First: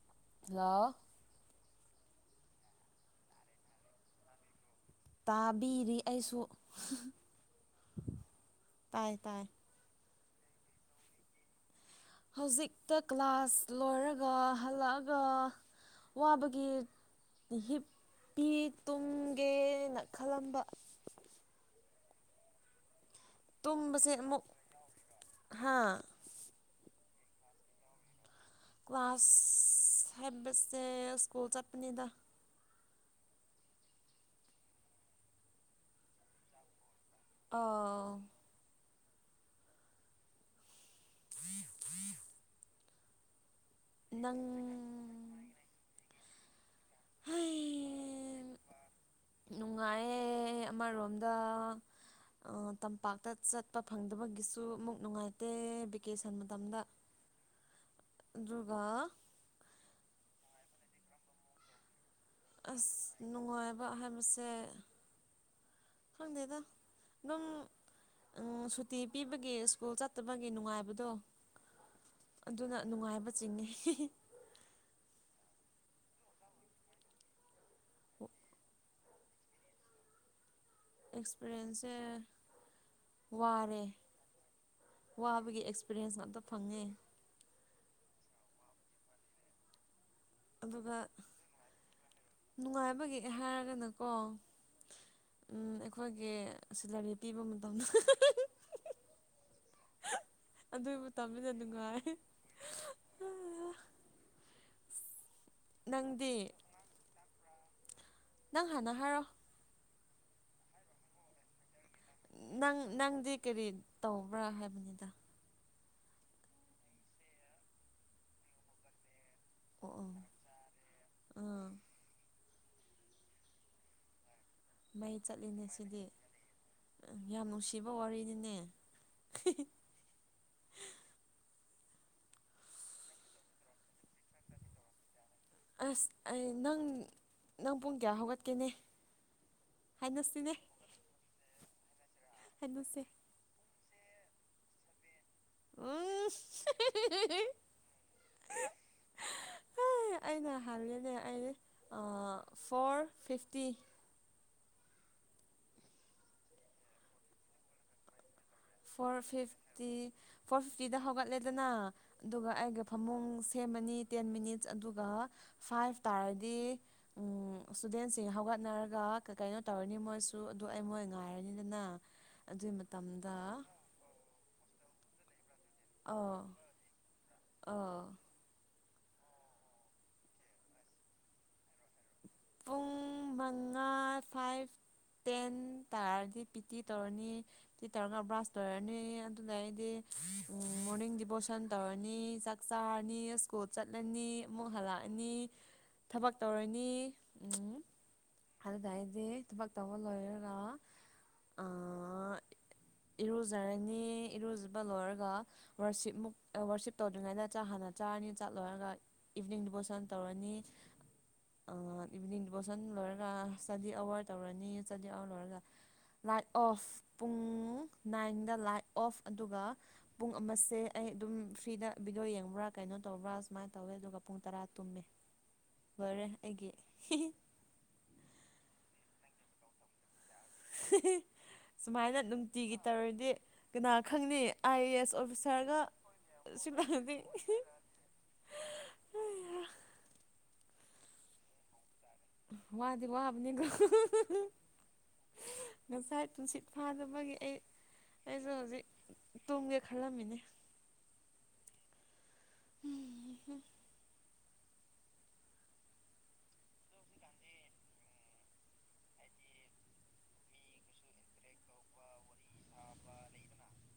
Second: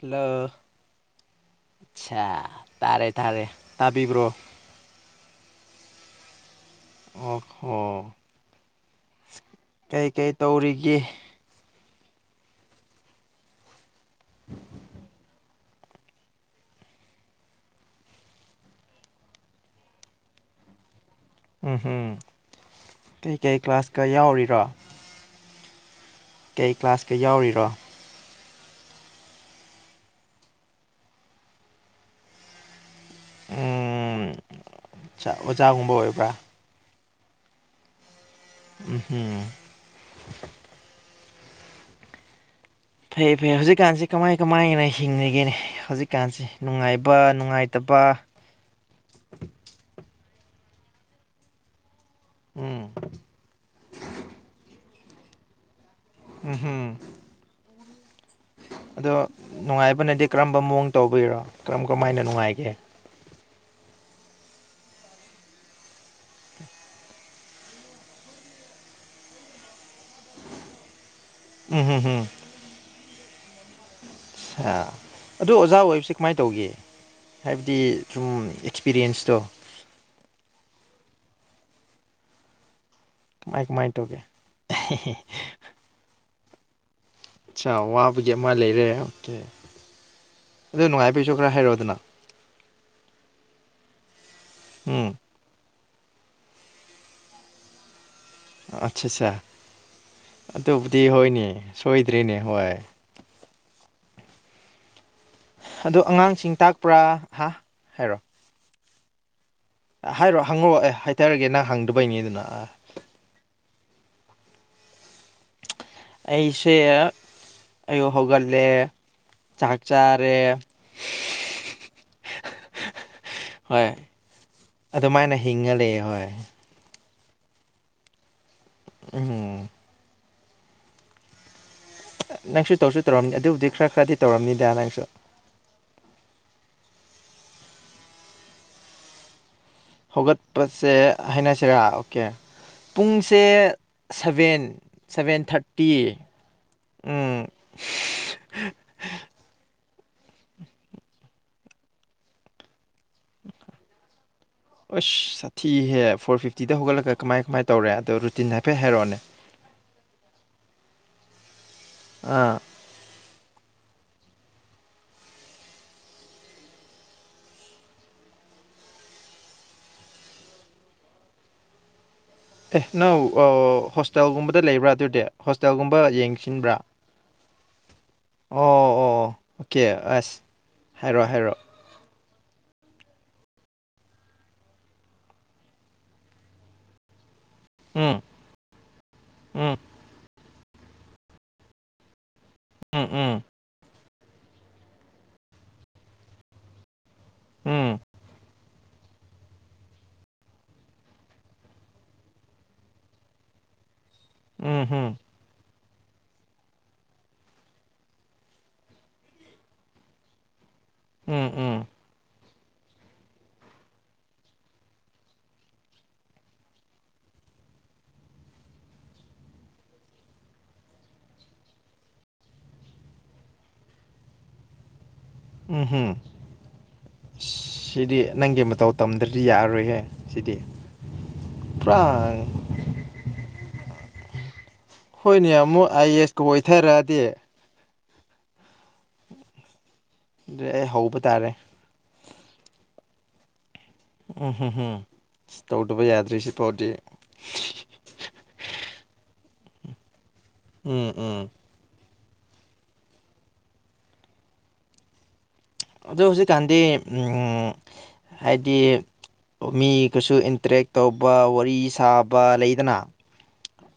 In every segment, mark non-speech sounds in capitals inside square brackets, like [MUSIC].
hello ꯑꯆꯥ ꯇꯥꯔꯦ ꯇꯥꯔꯦ ꯇꯥꯕꯤꯕ꯭ꯔꯣ ꯇꯥꯕꯤꯔꯤ ꯑꯩꯁꯨ ꯑꯣꯍꯣ ꯇꯥꯏ ꯇꯥꯏ ꯀꯩꯀꯩ ꯇꯧꯔꯤꯒꯦ ꯍꯧꯖꯤꯛꯇ ꯀ꯭ꯂꯥꯁ ꯂꯣꯏꯔꯒ ꯍꯜꯂꯛꯑꯒ ꯋꯥꯕꯒꯤ ꯍꯤꯞꯄꯤ ꯇꯨꯡꯒꯦꯅ ꯈꯜꯂꯝꯕ ꯎꯝ ꯎꯝ ꯇꯨꯝꯕꯁꯦ ꯑꯃꯨꯛ ꯍꯥꯥ ꯀꯩ ꯀ꯭ꯂꯥꯁꯀꯩ ꯌꯥꯎꯔꯤꯔꯣ ꯀ꯭ꯂꯥꯁ ꯍꯥꯏꯕꯁꯦ ꯁ꯭ꯀꯨꯜ ꯆꯠꯄꯅꯤꯗ ꯎꯝ ꯑꯣꯖꯥꯒꯨꯝꯕ ꯑꯣꯏꯕ꯭ꯔꯥ ꯑꯥ ꯎꯝꯍꯝ [UNINTELLIGIBLE] ꯐꯩ ꯐꯩ ꯍꯧꯖꯤꯛꯀꯥꯟꯁꯤ ꯀꯃꯥꯏ ꯅꯪ ꯀꯃꯥꯏꯅ ꯍꯤꯡꯅꯒꯦꯅꯦ ꯍꯧꯖꯤꯛꯀꯥꯟꯁꯤ ꯅꯨꯡꯉꯥꯏꯕ ꯄ ꯅꯨꯡꯉꯥꯏꯇꯕ ꯅꯨꯡꯉꯥꯏꯌꯦ ꯑꯃꯔꯣꯝꯗ ꯑ ꯎꯝ ꯇꯝ ꯄꯥꯛꯇ ꯆꯠꯄ ꯐꯪꯗꯕꯒꯤꯁꯨ ꯑꯃꯨꯛ ꯅꯨꯡꯉꯥꯏꯇꯦ ꯕꯤꯛ ꯀꯦꯁꯟ ꯎꯝ ꯃꯇꯝꯗ ꯍꯨꯝ ꯑꯗꯨꯒ ꯑꯗꯣ ꯅꯨꯡꯉꯥꯏꯕꯅꯗꯤ ꯀꯔꯝꯕ ꯃꯑꯣꯡ ꯇꯧꯕꯩꯔꯣ ꯀꯔꯝ ꯀꯃꯥꯏꯅ ꯅꯨꯡꯉꯥꯏ ꯑꯁ ꯅꯨꯡꯉꯥꯏꯕ ꯍꯥꯏꯕꯁꯦ ꯈꯪꯗꯦꯗ ꯗꯨꯝ ꯎꯝ ꯁꯨꯇꯤ ꯄꯤꯕꯒꯤ ꯏꯁ꯭ꯀꯨꯜ ꯆꯠꯇꯕꯒꯤ ꯅꯨꯡꯉꯥꯏꯕꯗꯣ ꯎꯝ ꯍꯝ ꯍꯝ ꯑꯗꯨꯅ ꯅꯨꯡꯉꯥꯏꯕ ꯆꯤꯡꯉꯦ [UNINTELLIGIBLE] ꯑ ꯑꯗꯨ ꯑꯣꯖꯥ ꯑꯣꯏꯕꯁꯤ ꯀꯃꯥꯏ ꯇꯧꯒꯦ ꯍꯥꯏꯕꯗꯤ ꯁꯨꯝ ꯄꯤꯔꯤꯌꯦꯟꯁꯇꫭ ꯑꯦꯛꯁꯄꯤꯔꯦꯟꯁꯁꯦ ꯀꯃꯥꯏ ꯋꯥꯔꯦ ꯀꯃꯥꯏꯅ ꯇꯧꯒꯦ ꯋꯥꯕꯒꯤ ꯑꯦꯛꯁ ꯄꯤꯔꯦꯟꯁ ꯉꯥꯛꯇ ꯐꯪꯉꯦ ꯑꯆꯥ ꯋꯥꯕꯒꯤ ꯑꯃ ꯂꯩꯔꯦ ꯑꯣꯀꯦ ꯑꯗꯨ ꯑꯗꯨꯒ ꯅꯨꯡꯉꯥꯏꯕꯩꯁꯨ ꯈꯔ ꯍꯥꯏꯔꯛꯑꯣꯗꯅ ꯅꯨꯡꯉꯥꯏꯕꯒꯤ ꯍꯥꯏꯔꯒꯅꯀꯣ ꯎꯝ ꯎꯝ ꯑꯩꯈꯣꯏꯒꯤ ꯁꯤꯂꯔꯤ ꯄꯤꯕ ꯃꯇꯝꯗꫭ [UNINTELLIGIBLE] ꯑꯠ ꯑꯠꯁꯥꯁꯥ ꯑꯗꯨꯒꯤ ꯑꯗꯨꯕꯨꯗꯤ ꯍꯣꯏꯅꯦ ꯃꯇꯝꯗꯨꯗ ꯅꯨꯡꯉꯥꯏ ꯁꯣꯏꯗ꯭ꯔꯦꯅꯦ ꯍꯣꯏ ꯑꯗꯣ ꯅꯪꯗꯤ ꯑꯉꯥꯡꯁꯤꯡ ꯇꯥꯛꯄ꯭ꯔ ꯍꯥ ꯍꯥꯏꯔꯣ ꯅꯪ ꯍꯥꯟꯅ ꯍꯥꯏꯔꯣ ꯍꯥꯏꯔꯛꯑꯣ ꯍꯪꯉꯛꯑꯣ ꯑꯦ ꯍꯥꯏꯊꯔꯒꯦ ꯅꯪ ꯍꯪꯗꯕꯩꯅꯨꯗꯅ ꯅꯪ ꯅꯪꯗꯤ ꯀꯔꯤ ꯇꯧꯕ꯭ꯔ ꯍꯥꯏꯕꯅꯤꯗ ꯑꯩꯁꯦ ꯑꯌꯨꯛ ꯍꯧꯒꯜꯂꯦ ꯆꯥꯛ ꯑꯣ ꯑꯣ ꯆꯥꯔꯦ ꯑꯥ [UNINTELLIGIBLE] ꯍꯣꯏ ꯃꯩ ꯑꯗꯨꯃꯥꯏꯅ ꯆꯠꯂꯤꯅꯦ ꯍꯤꯡꯉ ꯂꯩꯌꯦ ꯁꯤꯗꯤ ꯍꯣꯏ ꯌꯥꯝ ꯅꯨꯡꯁꯤꯕ ꯋꯥꯔꯤꯅꯤꯅꯦ [UNINTELLIGIBLE] ꯅꯪꯁꯨ ꯇꯧꯁꯨ ꯇꯧꯔꯝꯅꯤ ꯑꯗꯨꯕꯨꯗꯤ ꯈꯔ ꯈꯔꯗꯤ ꯇꯧꯔꯝꯅꯤꯗ ꯅꯪꯁꯨ ꯑꯁ ꯑꯩ ꯅꯪ ꯅꯪ ꯄꯨꯡ ꯀꯌꯥ ꯍꯧꯒꯠꯀꯦꯅꯦ ꯍꯥꯏꯅꯁꯤꯅꯦ ꯍꯧꯒꯠꯄꯁꯦ ꯍꯥꯏꯅꯁꯤꯔ ꯑꯣꯀꯦ ꯍꯥꯏꯅꯁꯦ ꯄꯨꯡ ꯁꯦ ꯁꯚꯦꯟ ꯁꯚꯦꯟ ꯊꯥꫪꯇꯤ ꯎꯝ ꯎꯝ [UNINTELLIGIBLE] [UNINTELLIGIBLE] ꯑꯩꯅ ꯍꯜꯂꯦꯅꯦ ꯑꯩ ꯐꯣꫪ ꯐꯤꯐꯇꯤ ꯑꯁ ꯁꯥꯊꯤꯍꯦ ꯐꯣꫪ ꯐꯤꯞꯇꯤꯗ ꯍꯧꯒꯠꯂꯒ ꯀꯃꯥꯏ ꯀꯃꯥꯏ ꯇꯧꯔꯦ ꯑꯗꯣ ꯔꯨꯇꯤꯟ ꯍꯥꯏ ꯐꯣꫪ ꯐꯤꯐꯇꯤ ꯐꯣꫪ ꯐꯤꯐꯇꯤꯗ ꯍꯧꯒꯠꯂꯦꯗꯅ ꯑꯗꯨꯒ ꯑꯥ ꯑꯩꯒ ꯐꯃꯨꯡ ꯁꯦꯝꯃꯅꯤ ꯇꯦꯟ ꯃꯤꯅꯤꯠꯁ ꯑꯗꯨꯒ ꯐꯥꯏꯚ ꯇꯥꯔꯗꯤ ꯎ ꯏꯁꯇꯨꯗꯦꯟꯁꯤꯡ ꯍꯧꯒꯠꯅꯔꯒ ꯀꯩꯅꯣ ꯇꯧꯔꯅꯤ ꯃꯣꯏꯁꯨ ꯑꯗꯨ ꯑꯩ ꯃꯣꯏ ꯉꯥꯏꯔꯅꯤꯗꯅ ꯑꯗꯨ ꯃꯇꯝ ꯑꯣ ꯍꯣꯁꯇꯦꯜꯒꯨꯝꯕꯗ ꯂꯩꯕ꯭ꯔꯥ ꯑꯗꯨꯗꯤ ꯍꯣꯁꯇꯦꯜꯒꯨꯝꯕ ꯌꯦꯡꯁꯤꯟꯕ꯭ꯔꯥ ꯑꯥ ꯑꯣ ꯑꯣ ꯑꯣꯀꯦ ꯑꯁ ꯍꯥꯏꯔꯛꯑꯣ ꯍꯥꯏꯔꯛꯑꯣ ꯄꯨꯡ ꯃꯡꯉꯥ ꯐꯥꯏꯚ ꯇꯦꯟ ꯇꯥꯔꯗꯤ ꯄꯤ ꯇꯤ ꯇꯧꯔꯅꯤ ꯇꯤ ꯎꯝ ꯇꯧꯔꯒ ꯕ꯭ꯔꯥꯁ ꯇꯣꯏꯔꯅꯤ ꯎꯝ ꯑꯗꯨꯗꯩꯗꯤ ꯎꯝ ꯃꯣꫪꯅꯤꯡꯒꯤ ꯕꯣꯁꯟ ꯇꯧꯔꯅꯤ ꯆꯥꯛ ꯎꯝ ꯆꯥꯔꯅꯤ ꯏꯁ꯭ꯀꯨꯜ ꯆꯠꯂꯅꯤ ꯑꯃꯨꯛ ꯍꯜꯂꯛꯑꯅꯤ ꯊꯕꯛ ꯇꯧꯔꯅꯤ ꯎꯝ ꯑꯗꯨꯗ ꯍꯥꯏꯗꯤ ꯊꯕꯛ ꯇꯧꯕ ꯂꯣꯏꯔꯒ ꯑꯥ ꯏꯔꯨꯖꯔꯅꯤ ꯎꯝ ꯏꯔꯨꯖꯕ ꯎꯝ ꯍꯨꯝ ꯂꯣꯏꯔꯒ ꯋꯥꯔꯁꯤꯞꯃꯨꯛ ꯋꯥꯔꯁꯤꯞ ꯇꯧꯗ꯭ꯔꯤꯉꯩꯗ ꯆ ꯍꯥꯟꯅ ꯆꯥꯔꯅꯤ ꯆꯠꯂꯣꯏꯔꯒ ꯏꯚꯅꯤꯡ ꯗꯤꯕꯣꯔꯁꯟ ꯇꯧꯔꯅꯤ ꯎꯝ ꯎꯝ ꯏꯚꯤꯅꯤꯡ ꯗꯤꯄꯣꯁꯟ ꯂꯣꯏꯔꯒ ꯏꯁꯇꯗꯤ ꯑꯋꯥꯔ ꯇꯧꯔꯅꯤ ꯏꯁꯇꯗꯤ ꯑꯋꯥꯔ ꯂꯣꯏꯔꯒ ꯂꯥꯏꯠ ꯑꯣꯐ ꯄꯨꯡ ꯅꯥꯏꯟꯗ ꯂꯥꯏꯠ ꯑꯣꯐ ꯑꯗꯨꯒ ꯄꯨꯡ ꯑꯃꯁꯦ ꯑꯩ ꯑꯗꯨꯝ ꯐ꯭ꯔꯤꯗ ꯕꯤꯗꯤꯑꯣ ꯌꯦꯡꯕ꯭ꯔꯥ ꯀꯩꯅꯣ ꯇꯧꯕ꯭ꯔꯥ ꯁꯨꯃꯥꯏꯅ ꯇꯧꯋꯦ ꯑꯗꯨꯒ ꯄꯨꯡ ꯇꯔꯥ ꯇꯨꯝꯃꯦ [UNINTELLIGIBLE] ꯂꯣꯢꯔꯦ ꯑꯩꯒꯤ ꯑꯁ ꯁꯤꯗꯤ ꯅꯪꯒꯤ ꯃꯇꯧ ꯇꯝꯗ꯭ꯔꯗꯤ ꯌꯥꯔꯔꯣꯏꯍꯦ ꯁꯤꯗꯤ ꯄꯨꯔꯥ ꯁꯨꯃꯥꯏꯅ ꯅꯨꯡꯇꯤꯒꯤ ꯇꯧꯔꯗꯤ ꯀꯅꯥ ꯈꯪꯅꯤ ꯑꯥꯏ ꯑꯦꯁ ꯍꯣꯏꯅꯦ ꯑꯣꯐꯤꯁꯥꯔꯒ ꯑꯃꯨꯛ ꯑꯥꯏ ꯑꯦꯁꯀ ꯁꯤ ꯂꯥꯡꯗꯦ ꯑꯣꯏꯊꯔꯛꯑꯗꯤ ꯑꯗꯨ ꯑꯩ ꯍꯧꯕ ꯇꯥꯔꯦ ꯋꯥꯗꯤ ꯋꯥꯕꯅꯤꯒ ꯎꯝ ꯎꯝ ꯎꯝ ꯇꯧꯗꯕ ꯌꯥꯗ꯭ꯔꯤ ꯇꯨꯝꯁꯤꯠ ꯁꯤꯐꯥꯎꯗꯤ ꯐꯥꯗꯕꯒꯤ ꯑꯩ ꯑꯩꯁꯨ ꯍꯧꯖꯤꯛ ꯇꯨꯝꯒꯦ ꯈꯜꯂꯝꯃꯤꯅꯦ ꯎꯝ ꯎꯝ ꯑꯗꯣ ꯍꯧꯖꯤꯛꯀꯥꯟꯗꯤ ꯎꯝ ꯍꯥꯏꯗꯤ ꯃꯤ ꯀꯁꯨ ꯏꯟꯇꯔꯦꯛ ꯇꯧꯕ ꯋꯥꯔꯤ ꯁꯥꯕ ꯂꯩꯗꯅ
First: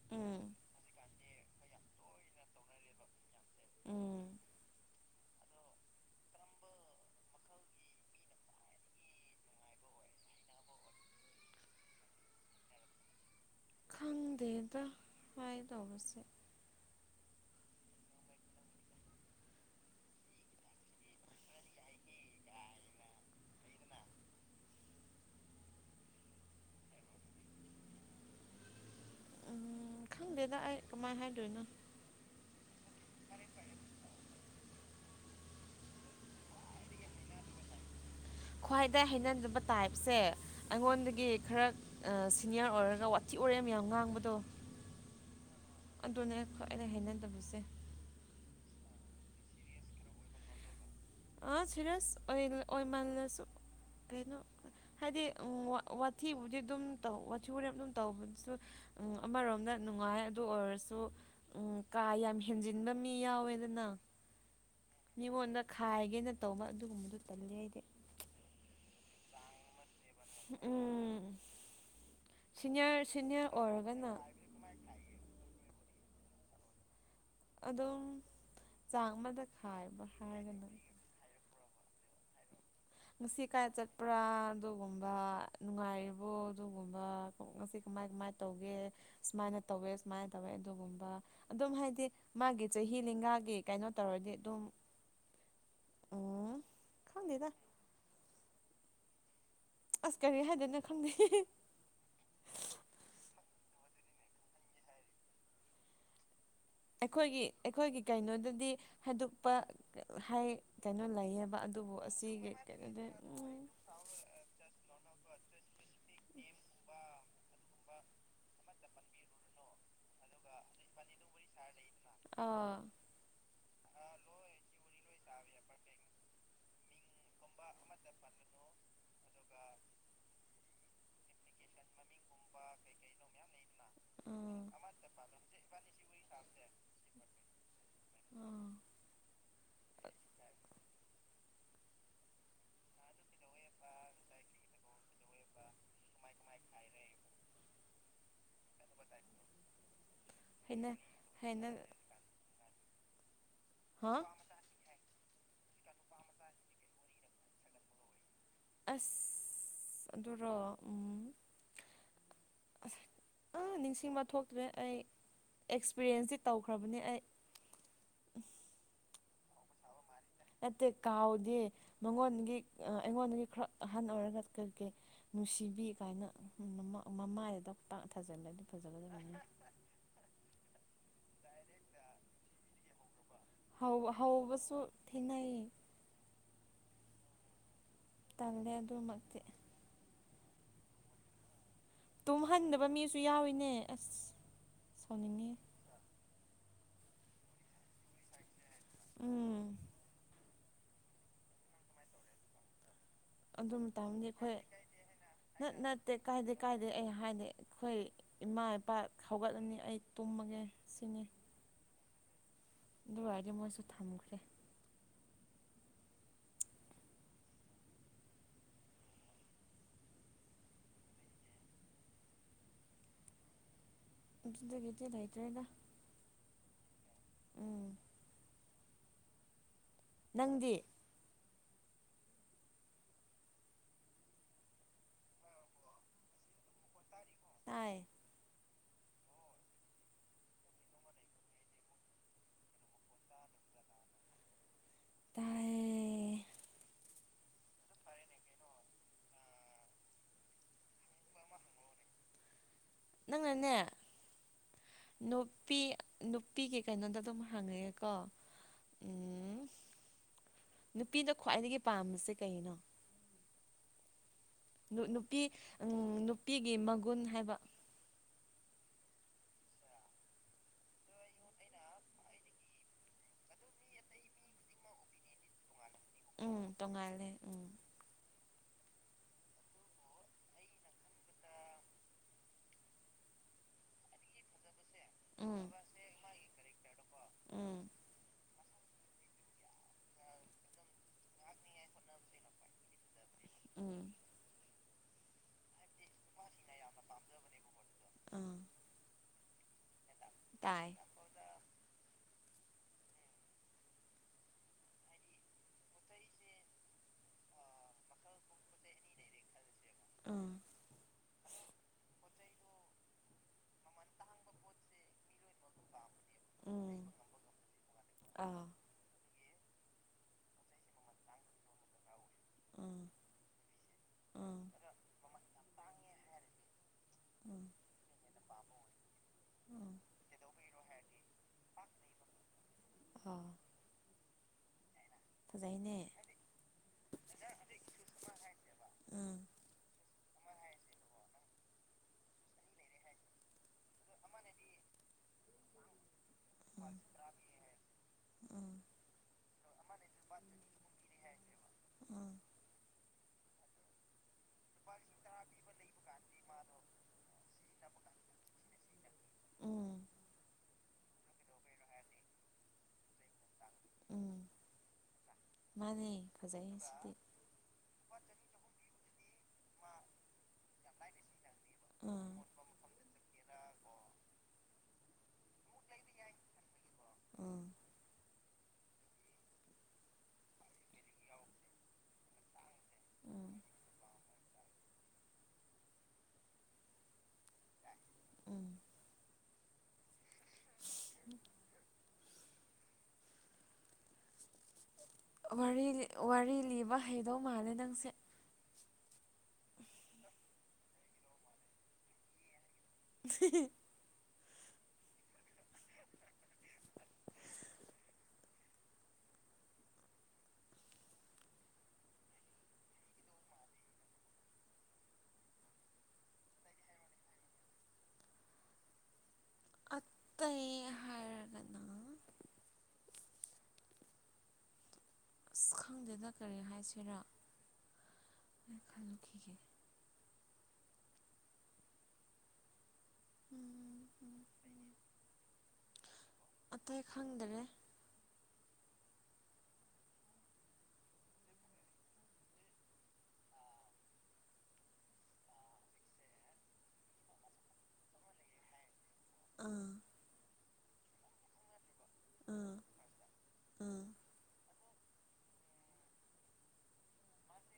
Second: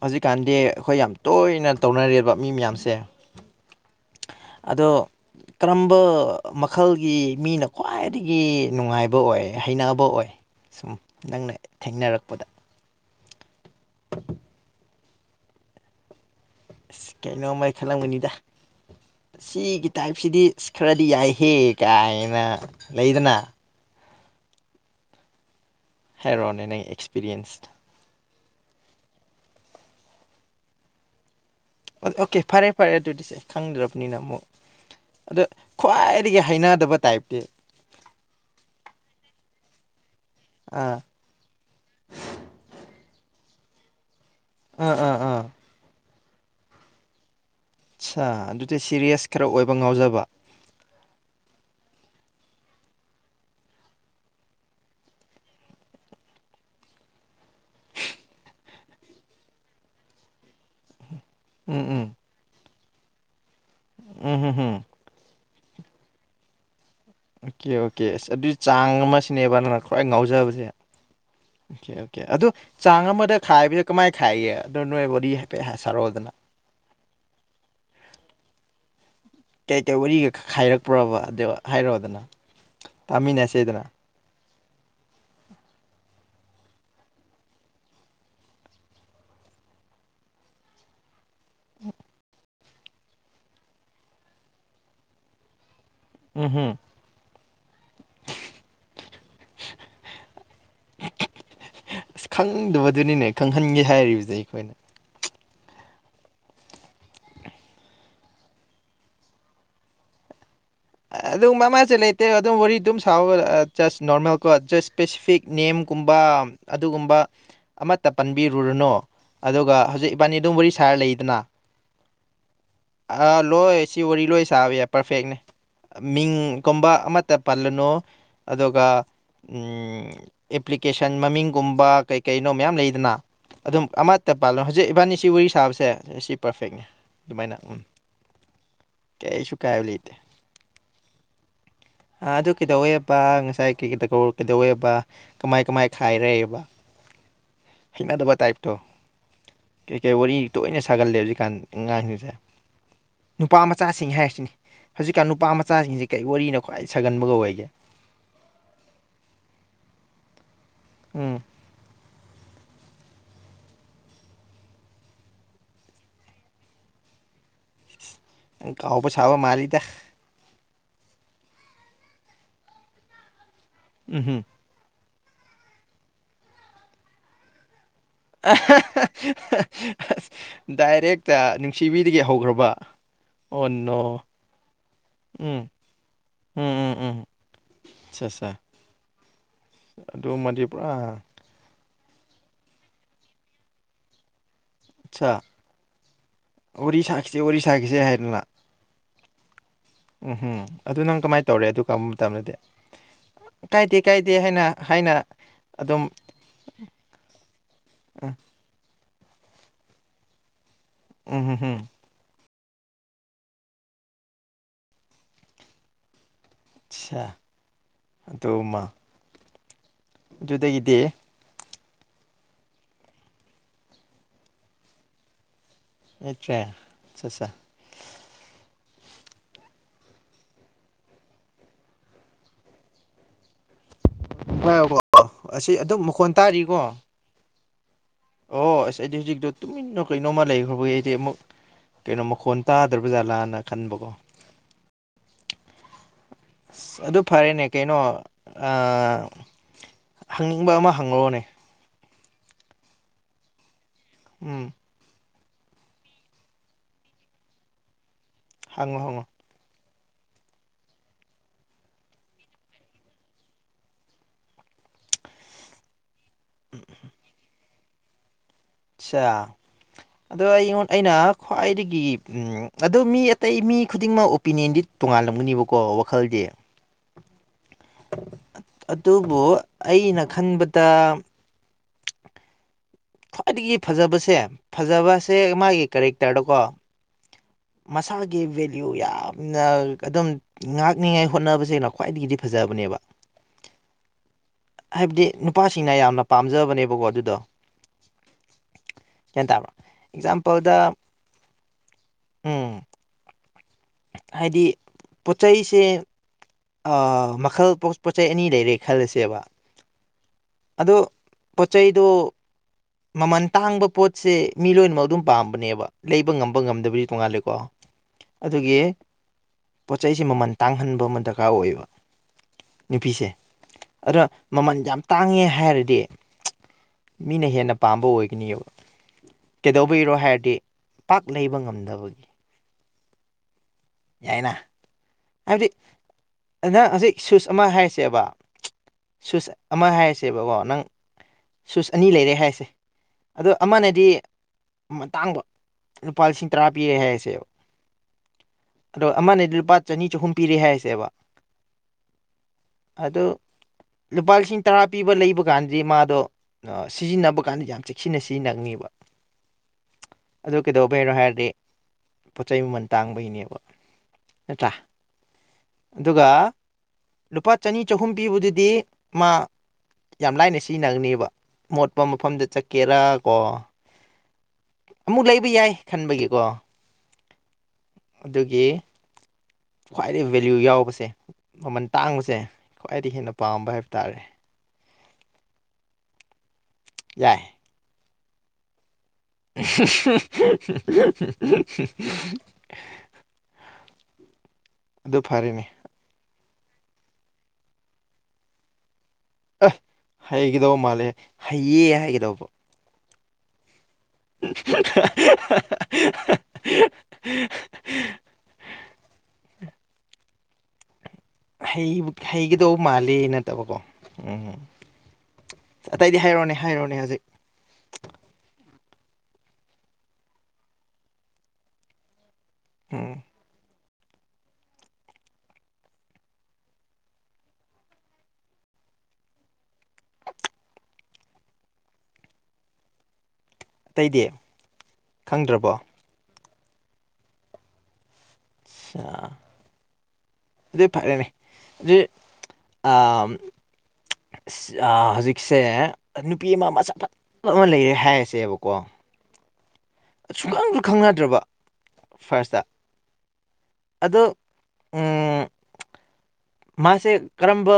ꯍꯧꯖꯤꯛꯀꯥꯟꯗꯤ ꯎꯝ ꯑꯩꯈꯣꯏ ꯌꯥꯝ ꯇꯣꯏꯅ ꯇꯧꯅꯔꯦꯕ ꯃꯤ ꯃꯌꯥꯝꯁꯦ ꯎꯝ ꯑꯗꯣ ꯀꯔꯝꯕ ꯃꯈꯜꯒꯤ ꯃꯤꯅ ꯈ꯭ꯋꯥꯏꯗꯒꯤ ꯅꯨꯡꯉꯥꯏꯕ ꯑꯣꯏ ꯍꯩꯅꯕ ꯑꯣꯏ ꯁꯨꯝ ꯅꯪꯅ ꯊꯦꯡꯅꯔꯛꯄꯗ ꯈꯪꯗꯦꯗ ꯍꯥꯏꯗꯧꯕꯁꯦ ꯀꯩꯅꯣꯝꯃ ꯈꯜꯂꯝꯒꯅꯤꯗ ꯁꯤꯒꯤ ꯇꯥꯏꯞꯁꯤꯗꯤ ꯑ ꯈꯔꯗꯤ ꯌꯥꯏꯍꯦ ꯀꯥꯏꯅ ꯂꯩꯗꯅ ꯑꯩꯗ ꯍꯥꯏꯔꯣꯛꯑꯣꯅꯦ ꯅꯪ ꯑꯦꯛꯁꯄꯦꯔꯤꯌꯦꯟꯁ ꯎꯝ ꯈꯪꯗꯦꯗ ꯑꯩ ꯀꯃꯥꯏꯅ ꯍꯥꯏꯗꯣꯏꯅꯣ ꯑꯣꯀꯦ ꯐꯔꯦ ꯐꯔꯦ ꯑꯗꯨꯗꯤ ꯁꯦ ꯈꯪꯗ꯭ꯔꯕꯅꯤꯅ ꯑꯃꯨꯛ ꯑꯗ ꯈ꯭ꯋꯥꯏꯗꯒꯤ ꯍꯩꯅꯗꯕ ꯇꯥꯏꯞꯇꯤ ꯈ꯭ꯋꯥꯏꯗ ꯍꯩꯅꯗꯕ ꯇꯥꯏꯞꯁꯦ ꯑꯥ ꯑꯩꯉꯣꯟꯗꯒꯤ ꯈꯔ ꯁꯤꯅꯤꯌꯔ ꯑꯣꯏꯔꯒ ꯋꯥꯊꯤ ꯋꯔꯦꯝ ꯃꯌꯥꯝ ꯉꯥꯡꯕꯗꯣ ꯑ ꯑ ꯑꯗꯨꯅꯦ ꯑꯩꯅ ꯍꯩꯅꯗꯕꯁꯦ ꯑꯠꯆꯥ ꯑꯗꯨꯗꯤ ꯁꯤꯔꯤꯌꯁ ꯈꯔ ꯑꯣꯏꯕ ꯉꯥꯎꯖꯕ ꯑꯥ ꯁꯤꯔꯁ ꯑꯣꯏ ꯑꯣꯏꯃꯜꯂꯁꯨ ꯀꯩꯅꯣ ꯍꯥꯏꯗꯤ ꯋꯥꯊꯤꯕꯨꯗꯤ ꯑꯗꯨꯝ ꯇ ꯋꯥꯊꯤ ꯑꯗꯨꯝ ꯇꯧꯕ ꯎ ꯑꯃꯔꯣꯝꯗ ꯅꯨꯡꯉꯥꯏ ꯑꯗꯨ ꯑꯣꯏꯔꯁꯨ ꯎꯝ ꯀꯥ ꯌꯥꯝ ꯍꯦꯟꯖꯤꯟꯕ ꯃꯤ ꯌꯥꯎꯋꯦꯗꯅ ꯎꯝ ꯍꯝ ꯍꯝ ꯃꯤꯉꯣꯟꯗ ꯈꯥꯏꯒꯦꯅ ꯇꯧꯕ ꯑꯗꯨꯒꯨꯝꯕꯗꯨ ꯇꯜꯂꯦ ꯑꯣꯀꯦ ꯑꯩꯗꯤ ꯑꯣꯀꯦ ꯑꯁ ꯑꯗꯨꯒꯤ ꯆꯥꯡ ꯑꯃ ꯁꯤꯅꯦꯕ ꯅꯪꯅ ꯈ꯭ꯋꯥꯏ ꯉ ꯐꯥꯎꯖꯕꯁꯦ ꯎꯝ ꯑꯣꯀꯦ ꯑꯣꯀꯦ ꯑꯗꯨ ꯁꯤꯅꯤꯌꯔ ꯆꯥꯡ ꯑꯃꯗ ꯁꯤꯅꯤꯌꯔ ꯈꯥꯏꯕꯁꯦ ꯀꯃꯥꯏ ꯑꯣꯏꯔꯒꯅ ꯈꯥꯏꯒꯕ ꯑꯗꯨꯗ ꯅꯣꯏ ꯋꯥꯔꯤ ꯍꯥꯏꯐꯦꯠ ꯁꯔꯣꯗꯅ ꯑꯗꯨꯝ ꯆꯥꯡ ꯑꯃꯗ ꯀꯩ ꯀꯩ ꯈꯥꯏꯕ ꯋꯥꯔꯤꯒ ꯍꯥꯏꯔꯒꯅ ꯈꯥꯏꯔꯛꯄ꯭ꯔꯥꯕ ꯑꯗꯨꯗ ꯍꯥꯏꯔꯛꯑꯣꯗꯅ ꯉꯁꯤ ꯀꯥꯏ ꯇꯥꯃꯤꯟꯅꯁꯦꯗꯅ ꯆꯠ ꯄꯨꯔꯥ ꯑꯗꯨꯒꯨꯝꯕ ꯅꯨꯡꯉꯥꯏꯔꯤꯕꯣ ꯑꯗꯨꯒꯨꯝꯕ ꯉꯁꯤ ꯀꯃꯥꯏ ꯀꯃꯥꯏ ꯇꯧꯒꯦ ꯁꯨꯃꯥꯏꯅ ꯇꯧꯋꯦ ꯁꯨꯃꯥꯏꯅ ꯇꯧꯋꯦ ꯑꯗꯨꯒꯨꯝꯕ ꯑꯗꯨꯝ ꯍꯥꯏꯗꯤ ꯃꯥꯒꯤ ꯆꯍꯤ ꯂꯤꯡꯒꯥꯒꯤ ꯀꯩꯅꯣ ꯇꯧꯔꯗꯤ ꯑꯗꯨꯝ ꯎꯝ ꯍꯝ ꯈꯪꯦꯗ ꯑꯁ ꯀꯔꯤ ꯍꯥꯏꯗꯣꯏꯅꯣ ꯈꯪꯗꯩꯦ ꯑꯁ ꯈꯪꯗꯕꯗꯨꯅꯤꯅꯦ ꯈꯪꯍꯟꯒꯦ ꯍꯥꯏꯔꯤꯕꯁꯦ ꯑꯩꯈꯣꯏꯅ ꯑꯩꯈꯣꯏꯒꯤ ꯑꯩꯈꯣꯏꯒꯤ ꯀꯩꯅꯣꯗꯗꯤ ꯍꯗꯛꯄ ꯍꯥꯏ ꯀꯩꯅꯣ ꯑꯗꯨꯝ ꯂꯩꯌꯦꯕ ꯑꯗꯨꯕꯨ ꯃꯃꯥꯁꯦ ꯂꯩꯇꯦ ꯑꯁꯤꯒꯤ ꯑꯗꯨꯝ ꯋꯥꯔꯤ ꯑꯗꯨꯝ ꯀꯩꯅꯣꯗꯤ ꯁꯥꯎꯕ ꯎꯝ ꯖꯁ ꯅꯣꯔꯃꯦꯜ ꯀꯣ ꯖꯁ ꯏꯁꯄꯦꯁꯤꯐꯤꯛ ꯅꯦꯝꯒꯨꯝꯕ ꯑꯗꯨꯒꯨꯝꯕ ꯑꯃꯠꯇ ꯄꯟꯕꯤꯔꯨꯔꯨꯅꯨ ꯑꯗꯨꯒ ꯍꯧꯖꯤꯛ ꯄꯅꯤ ꯑꯗꯨꯕꯨꯔꯤ ꯁꯔ ꯂꯩ ꯏꯗꯅ ꯑꯥ ꯂꯣꯏ ꯁꯤ ꯋꯥꯔꯤ ꯂꯣꯏ ꯁꯥꯕ ꯌꯥꯏ ꯄꯔꯐꯦꯛꯅꯦ ꯃꯤꯡꯒꯨꯝꯕ ꯑꯃ ꯇ ꯄꯜꯂꯅꯨ ꯑꯗꯨꯒ ꯑꯦꯄ꯭ꯂꯤꯀꯦꯁꯟ ꯃꯃꯤꯡꯒꯨꯝꯕ ꯀꯩꯅꯣ ꯃꯌꯥꯝ ꯂꯩꯗꯅ ꯑꯗꯨꯝ ꯑꯃꯠꯇ ꯄꯥꯜꯂꯣ ꯎꯝ ꯍꯧꯖꯤꯛ ꯏꯕꯥꯅꯤꯁꯤ ꯋꯥꯔꯤ ꯁꯥꯕꯁꯦ ꯁꯤ ꯄꯔꯐꯦꯛꯅꯦ ꯑꯗꯨꯃꯥꯏꯅ ꯎꯝ ꯀꯩꯁꯨ ꯀꯥꯏꯕ ꯂꯩꯇꯦ ꯑ ꯑꯗꯨ ꯀꯩꯗꯧꯋꯦꯕ ꯉꯁꯥꯏ ꯀꯩ ꯀꯩꯗ ꯀꯩꯗꯧꯋꯦꯕ ꯀꯃꯥꯏ ꯀꯃꯥꯏ ꯈꯥꯏꯔꯦꯕ ꯍꯤꯉ ꯗꯕ ꯇꯥꯏꯞꯇꯣ ꯀꯩꯀꯩ ꯔꯤ ꯇꯣꯏꯅ ꯍꯩꯅ ꯁꯥꯒꯜꯂꯦ ꯍꯧꯖꯤꯛꯀꯥꯟ ꯍꯩꯅ ꯑꯉꯥꯡꯁꯤꯡꯁꯦ ꯅꯨꯄꯥ ꯃꯆꯥꯁꯤꯡ ꯍꯥ ꯍꯥꯏꯔꯁꯤꯅꯤ ꯍꯧꯖꯤꯛꯀꯥꯟ ꯅꯨꯄꯥ ꯃꯆꯥꯁꯤꯡꯁꯤꯦ ꯀꯩ ꯋꯥꯔꯤꯅ ꯈ꯭ꯋꯥꯏ ꯁꯥꯒꯟꯕꯒ ꯑꯣꯏꯒꯦ ꯑꯁ ꯑꯗꯨꯔꯣ ꯎꯝ ꯑꯁ ꯑꯥ ꯅꯤꯡꯁꯤꯡꯕ ꯊꯣꯛꯇ꯭ꯔꯦ ꯑꯩ ꯑꯦꯛꯁꯄꯤꯔꯤꯌꯦꯟꯁꯇꯤ ꯇꯧꯈ꯭ꯔꯕꯅꯦ ꯑꯩ ꯀꯕꯨ ꯁꯥꯎ ꯃꯥꯜꯂꯤꯗ ꯅꯠꯇꯦ ꯀꯥꯎꯗꯦ ꯃꯉꯣꯟꯗꯒꯤ ꯑꯩꯉꯣꯟꯗꯒꯤ ꯈꯔ ꯑꯍꯟ ꯎꯝꯍꯨꯝ ꯑꯣꯏꯔꯒꯠꯀꯀꯦ ꯅꯨꯡꯁꯤꯕꯤ ꯀꯥꯏꯅ ꯃꯃꯥꯏꯗꯗꯥꯛ ꯊꯥꯖꯜꯂ ꯑꯗꯨ ꯐꯖꯒꯗꯕꯅꯤ ꯑꯁ ꯗꯥꯏꯔꯦꯛꯇ ꯅꯨꯡꯁꯤꯕꯤꯗꯒꯤ ꯍꯧꯈ꯭ꯔꯕ ꯑꯣ ꯅꯣ ꯍꯧꯕꯁꯨ ꯊꯦꯡꯅꯩ ꯎꯝ ꯎꯝ ꯎꯝ ꯎꯝ ꯇꯜꯂꯦ ꯑꯗꯨꯃꯛꯇꯤ ꯑꯗꯨ ꯃꯗꯤ ꯄꯨꯥ ꯇꯨꯝꯍꯟꯗꯕ ꯃꯤꯁꯨ ꯌꯥꯎꯏꯤꯅꯦ ꯑꯁ ꯑꯠ ꯁꯥꯎꯅꯤꯡꯉꯤ ꯋꯥꯔꯤ ꯁꯥꯈꯤꯁꯦ ꯋꯥꯔꯤ ꯁꯥꯈꯤꯁꯦ ꯍꯥꯏꯗꯅ ꯎꯝ ꯎꯝꯍꯝ ꯑꯗꯨ ꯅꯪ ꯀꯃꯥꯏꯅ ꯇꯧꯔꯦ ꯑꯗꯨ ꯀꯔꯝꯕ ꯃꯇꯝꯗꯗꯤ ꯑꯗꯨ ꯀꯥꯏꯗꯦ ꯃꯇꯝꯗꯤ ꯀꯥꯏꯗꯦ ꯑꯩꯈꯣꯏ ꯍꯥꯏꯅ ꯍꯥꯏꯅ ꯑꯗꯨꯝ ꯀꯥꯏꯗꯗꯒꯤ ꯑꯩ ꯍꯥꯏꯗꯤ ꯑꯩꯈꯣꯏ ꯎꯝ ꯏꯃꯥ ꯏꯄꯥ ꯍꯧꯒꯠꯂꯅꯤ ꯑꯩ ꯇꯨꯝꯃꯒꯦ ꯁꯤꯅꯤ ꯎꯝꯝ ꯍꯝ ꯑꯗꯨ ꯍꯥꯏꯔꯗꯤ ꯃꯣꯏꯁꯨ ꯊꯝꯈ꯭ꯔꯦ ꯑ ꯑꯗꯣ ꯑꯃ ꯣꯗꯒꯗꯦ ꯤꯗꯒꯈꯤꯗꯦ ꯊꯥꯏꯇ꯭ꯔꯦꯗ ꯑꯆꯥꯦ ꯎꯝ ꯅꯪꯗꯤ ꯍꯣ ꯑꯁꯤ ꯑꯗꯨꯝ ꯃꯈꯣꯟ ꯇꯥꯔꯤꯀꯣ ꯇꯌꯦ ꯑꯣ ꯑꯁ ꯑꯩꯗꯤ ꯍꯧꯖꯤꯛꯇꯣ ꯇꯨꯃꯤꯟꯅ ꯀꯩꯅꯣꯃ ꯂꯩꯈ꯭ꯔꯕꯒꯤ ꯑꯩꯗꯤ ꯑꯃꯨꯛ ꯀꯩꯅꯣ ꯃꯈꯣꯟ ꯇꯥꯗ꯭ꯔꯕꯖꯥꯠꯂꯥꯅ ꯈꯟꯕꯀꯣ ꯇꯥꯏꯌꯦꯦ ꯑꯗꯨ ꯐꯔꯦꯅꯦ ꯀꯩꯅꯣ ꯍꯪꯅꯤꯡꯕ ꯑꯃ ꯍꯪꯉꯛꯑꯣꯅꯦ ꯅꯪꯅꯅꯦ ꯎꯝ ꯅꯨꯄꯤ ꯅꯨꯄꯤꯒꯤ ꯀꯩꯅꯣꯗ ꯑꯗꯨꯝ ꯍꯪꯉꯛꯑꯦꯀꯣ ꯍꯪꯉꯣ ꯍꯪꯉꯣ ꯎꯝ ꯅꯨꯄꯤꯗ ꯈ꯭ꯋꯥꯏꯗꯒꯤ ꯄꯥꯝꯕꯁꯦ ꯀꯩꯅꯣ ꯅꯨꯄꯤ ꯅꯨꯄꯤꯒꯤ ꯃꯒꯨꯟ ꯍꯥꯏꯕ ꯑꯆꯥ ꯑꯗꯣ ꯑꯩꯉꯣꯟ ꯑꯩꯅ ꯈ꯭ꯋꯥꯏꯗꯒꯤ ꯑꯗꯨ ꯃꯤ ꯑꯇꯩ ꯃꯤ ꯈꯨꯗꯤꯡꯃꯛ ꯑꯣꯄꯤꯅꯤꯌꯟꯗꯤ ꯇꯣꯉꯥꯜꯂꯝꯒꯅꯤꯕꯀꯣ ꯋꯥꯈꯜꯗꯤ ꯇꯣꯡꯉꯥꯏꯂꯦ ꯎꯝ ꯑꯗꯨꯕꯨ ꯑꯩꯅ ꯈꯟꯕꯗ ꯈ꯭ꯋꯥꯏꯗꯒꯤ ꯐꯖꯕꯁꯦ ꯐꯖꯕꯁꯦ ꯎꯝ ꯃꯥꯒꯤ ꯀꯦꯔꯦꯛꯇꯔꯗꯀꯣ ꯎꯝ ꯃꯁꯥꯒꯤ ꯕꯦꯂꯌꯨ ꯌꯥ ꯑꯗꯨꯝ ꯉꯥꯛꯅꯤꯉꯥꯏ ꯍꯣꯠꯅꯕꯁꯦꯡꯅ ꯈ꯭ꯋꯥꯏꯗꯒꯤꯗꯤ ꯐꯖꯕꯅꯦꯕ ꯎꯝ ꯍꯥꯏꯕꯗꯤ ꯅꯨꯄꯥꯁꯤꯡꯅ ꯌꯥꯝꯅ ꯄꯥꯝꯖꯕꯅꯦꯕꯀꯣ ꯑꯗꯨꯗꯣ ꯑꯥ ꯆ ꯇꯥꯕ꯭ꯔꯥ ꯑꯦꯛꯖꯥꯝꯄꯜꯗ ꯇꯥꯏ ꯎꯝ ꯍꯥꯏꯗꯤ ꯄꯣꯠꯆꯩꯁꯦ ꯃꯈꯜ ꯄꯣꯠꯆ ꯆꯩ ꯑꯅꯤ ꯂꯩꯔꯦ ꯈꯜꯂꯁꯦꯕ ꯑꯥ ꯑꯗ ꯄꯣꯠ ꯆꯩꯗꯨ ꯃꯃꯜ ꯇꯥꯡꯕ ꯄꯣꯠꯁꯦ ꯃꯤ ꯂꯣꯏꯅꯃꯛ ꯑꯗꯨꯝ ꯄꯥꯝꯕꯅꯦꯕ ꯂꯩꯕ ꯉꯝꯕ ꯉꯝꯗꯕꯁꯨ ꯇꯣꯡꯉꯥꯜꯂꯦꯀꯣ ꯑꯥ ꯑꯗꯨꯒꯤ ꯄꯣꯠ ꯆꯩꯩꯁ ꯃꯃꯜ ꯇꯥꯡꯍꯟꯕ ꯑꯃ ꯗꯔꯀꯥꯔ ꯑꯣꯏꯌꯦꯕ ꯎꯝ ꯅꯨꯄꯤꯁꯦ ꯑꯗꯨꯣ ꯎꯝ ꯃꯃꯜ ꯌꯥꯝ ꯇꯥꯡꯉꯦ ꯍꯥꯏꯔꯗꯤ ꯃꯤꯅ ꯎꯝ ꯍꯦꯟꯅ ꯑꯄꯥꯝꯕ ꯑꯣꯏꯒꯅꯤꯑꯕ ꯎꯝ ꯀꯩꯗꯧꯕꯩꯔꯣ ꯍꯥꯏꯔꯗꯤ ꯄꯥꯛ ꯂꯩꯕ ꯉꯝꯗꯕꯒꯤ ꯑꯥ ꯌꯥꯏꯅ ꯍꯥꯏꯕꯗꯤ ꯐꯖꯩꯅꯦ ꯅꯪ ꯍꯧꯖꯤꯛ ꯁꯨꯁ ꯑꯃ ꯍꯥꯏꯔꯤꯁꯦꯕ ꯎꯝ ꯁꯨꯁ ꯑꯃ ꯍꯥꯏꯔꯁꯦꯕꯀꯣ ꯅꯪ ꯁꯨꯁ ꯑꯅꯤ ꯂꯩꯔꯦ ꯍꯥꯏꯔꯁꯦ ꯑꯗꯣ ꯑꯃꯅꯗꯤ ꯃꯇꯥꯡꯕ ꯂꯨꯄꯥ ꯂꯤꯁꯤꯡ ꯇꯔꯥ ꯄꯤꯔꯦ ꯍꯥꯏꯔꯁꯦꯕ ꯑꯥ ꯑꯗꯣ ꯑꯃꯅꯗꯤ ꯂꯨꯄꯥ ꯆꯅꯤ ꯆꯍꯨꯝ ꯄꯤꯔꯦ ꯍꯥꯏꯁꯦꯕ ꯎꯝ ꯎꯝ ꯑꯗꯨ ꯂꯨꯄꯥ ꯂꯤꯁꯤꯡ ꯇꯔꯥ ꯄꯤꯕ ꯂꯩꯕ ꯀꯥꯟꯗꯤ ꯃꯥꯗꯣ ꯁꯤꯖꯤꯟꯅꯕ ꯀꯥꯟꯗ ꯌꯥꯝ ꯆꯦꯛꯁꯤꯟꯅ ꯁꯤꯖꯤꯟꯅꯉꯕ ꯎꯝ ꯑ ꯀꯩꯗꯧꯕ ꯍꯥꯏꯔꯣ ꯍꯥꯏꯔꯗꯤ ꯄꯣꯠ ꯆꯩ ꯃꯃꯜ ꯇꯥꯡꯕꯒꯤꯅꯦꯕ ꯎꯝ ꯅꯠꯇ꯭ꯔꯥ ꯃꯥꯅꯦ ꯑꯗꯨꯒ ꯐꯖꯩ ꯁꯤꯗꯤ ꯂꯨꯄꯥ ꯆꯅꯤ ꯆꯍꯨꯝ ꯄꯤꯕꯗꯨꯗꯤ ꯃꯥ ꯌꯥꯝ ꯂꯥꯏꯅ ꯁꯤꯖꯤꯟꯅꯒꯅꯦꯕ ꯃꯣꯠꯄ ꯎꯝ ꯃꯐꯝꯗ ꯆꯠ ꯀꯦꯔꯥ ꯀꯣ ꯑꯃꯨꯛ ꯂꯩꯕ ꯌꯥꯏ ꯈꯟꯕꯒꯤꯀꯣ ꯑꯥ ꯑꯗꯨꯒꯤ ꯈ꯭ꯋꯥꯏꯗꯒꯤꯩ ꯚꯦꯂꯌꯨ ꯌꯥꯎꯕꯁꯦ ꯃꯃꯜ ꯇꯥꯡꯕꯁꯦ ꯈ꯭ꯋꯥꯏꯗꯒꯤ ꯍꯦꯟꯅ ꯎꯝ ꯄꯥꯝꯕ ꯍꯥꯏꯕ ꯇꯥꯔꯦ ꯌꯥꯏꯦ ꯎꯝ [INAUDIBLE] ꯑꯗꯨ ꯐꯔꯦꯅꯦ ꯋꯥꯔꯤ ꯂꯤꯕ ꯍꯩꯗꯧ ꯃꯥꯜꯂꯦ ꯅꯪꯁꯦ ꯑ ꯍꯩꯒꯗꯧꯕ ꯃꯥꯜꯂꯦ ꯍꯩꯌꯦ ꯍꯥꯏꯒꯗꯧꯕ ꯐ [INAUDIBLE] [INAUDIBLE] ꯍꯩ ꯍꯩꯒꯗꯧꯕ ꯃꯥꯜꯂꯤ ꯅꯠꯇꯕꯀꯣ ꯎꯝꯝ ꯑꯇꯩꯗꯤ ꯍꯥꯏꯔꯣꯅꯦ ꯍꯥꯏꯔꯣꯅꯦ ꯍꯧꯖꯤꯛ ꯑꯠꯇ ꯍꯥꯏꯔꯒꯅ ꯎꯝ ꯑꯁ ꯈꯪꯗꯦꯗ ꯀꯔꯤ ꯍꯥꯏꯁꯤꯔꯥ ꯑꯩ ꯈꯜꯂꯨꯈꯤꯒꯦ ꯎꯝ ꯑꯇꯩꯗꯤ ꯎꯝ ꯈꯪꯗ꯭ꯔꯕꯣ ꯑꯇꯩ ꯈꯪꯗꯔꯦ ꯑꯆꯥ ꯑꯗꯨꯗꯤ ꯐꯔꯦꯅꯦ ꯑꯗꯨ ꯑ ꯍꯧꯖꯤꯛꯁꯦ ꯅꯨꯄꯤ ꯑꯃ ꯃꯆꯥ ꯐꯠ ꯑꯃ ꯂꯩꯔꯦ ꯍꯥꯏꯔꯁꯦꯕꯀꯣ ꯑꯥ ꯁꯨꯡꯈꯪꯁꯨ ꯈꯪꯅꯗ꯭ꯔꯕ ꯐꯥꯔꯁꯇ ꯑꯥ ꯑꯥ ꯑꯗꯣ ꯎ ꯃꯥꯁꯦ ꯀꯔꯝꯕ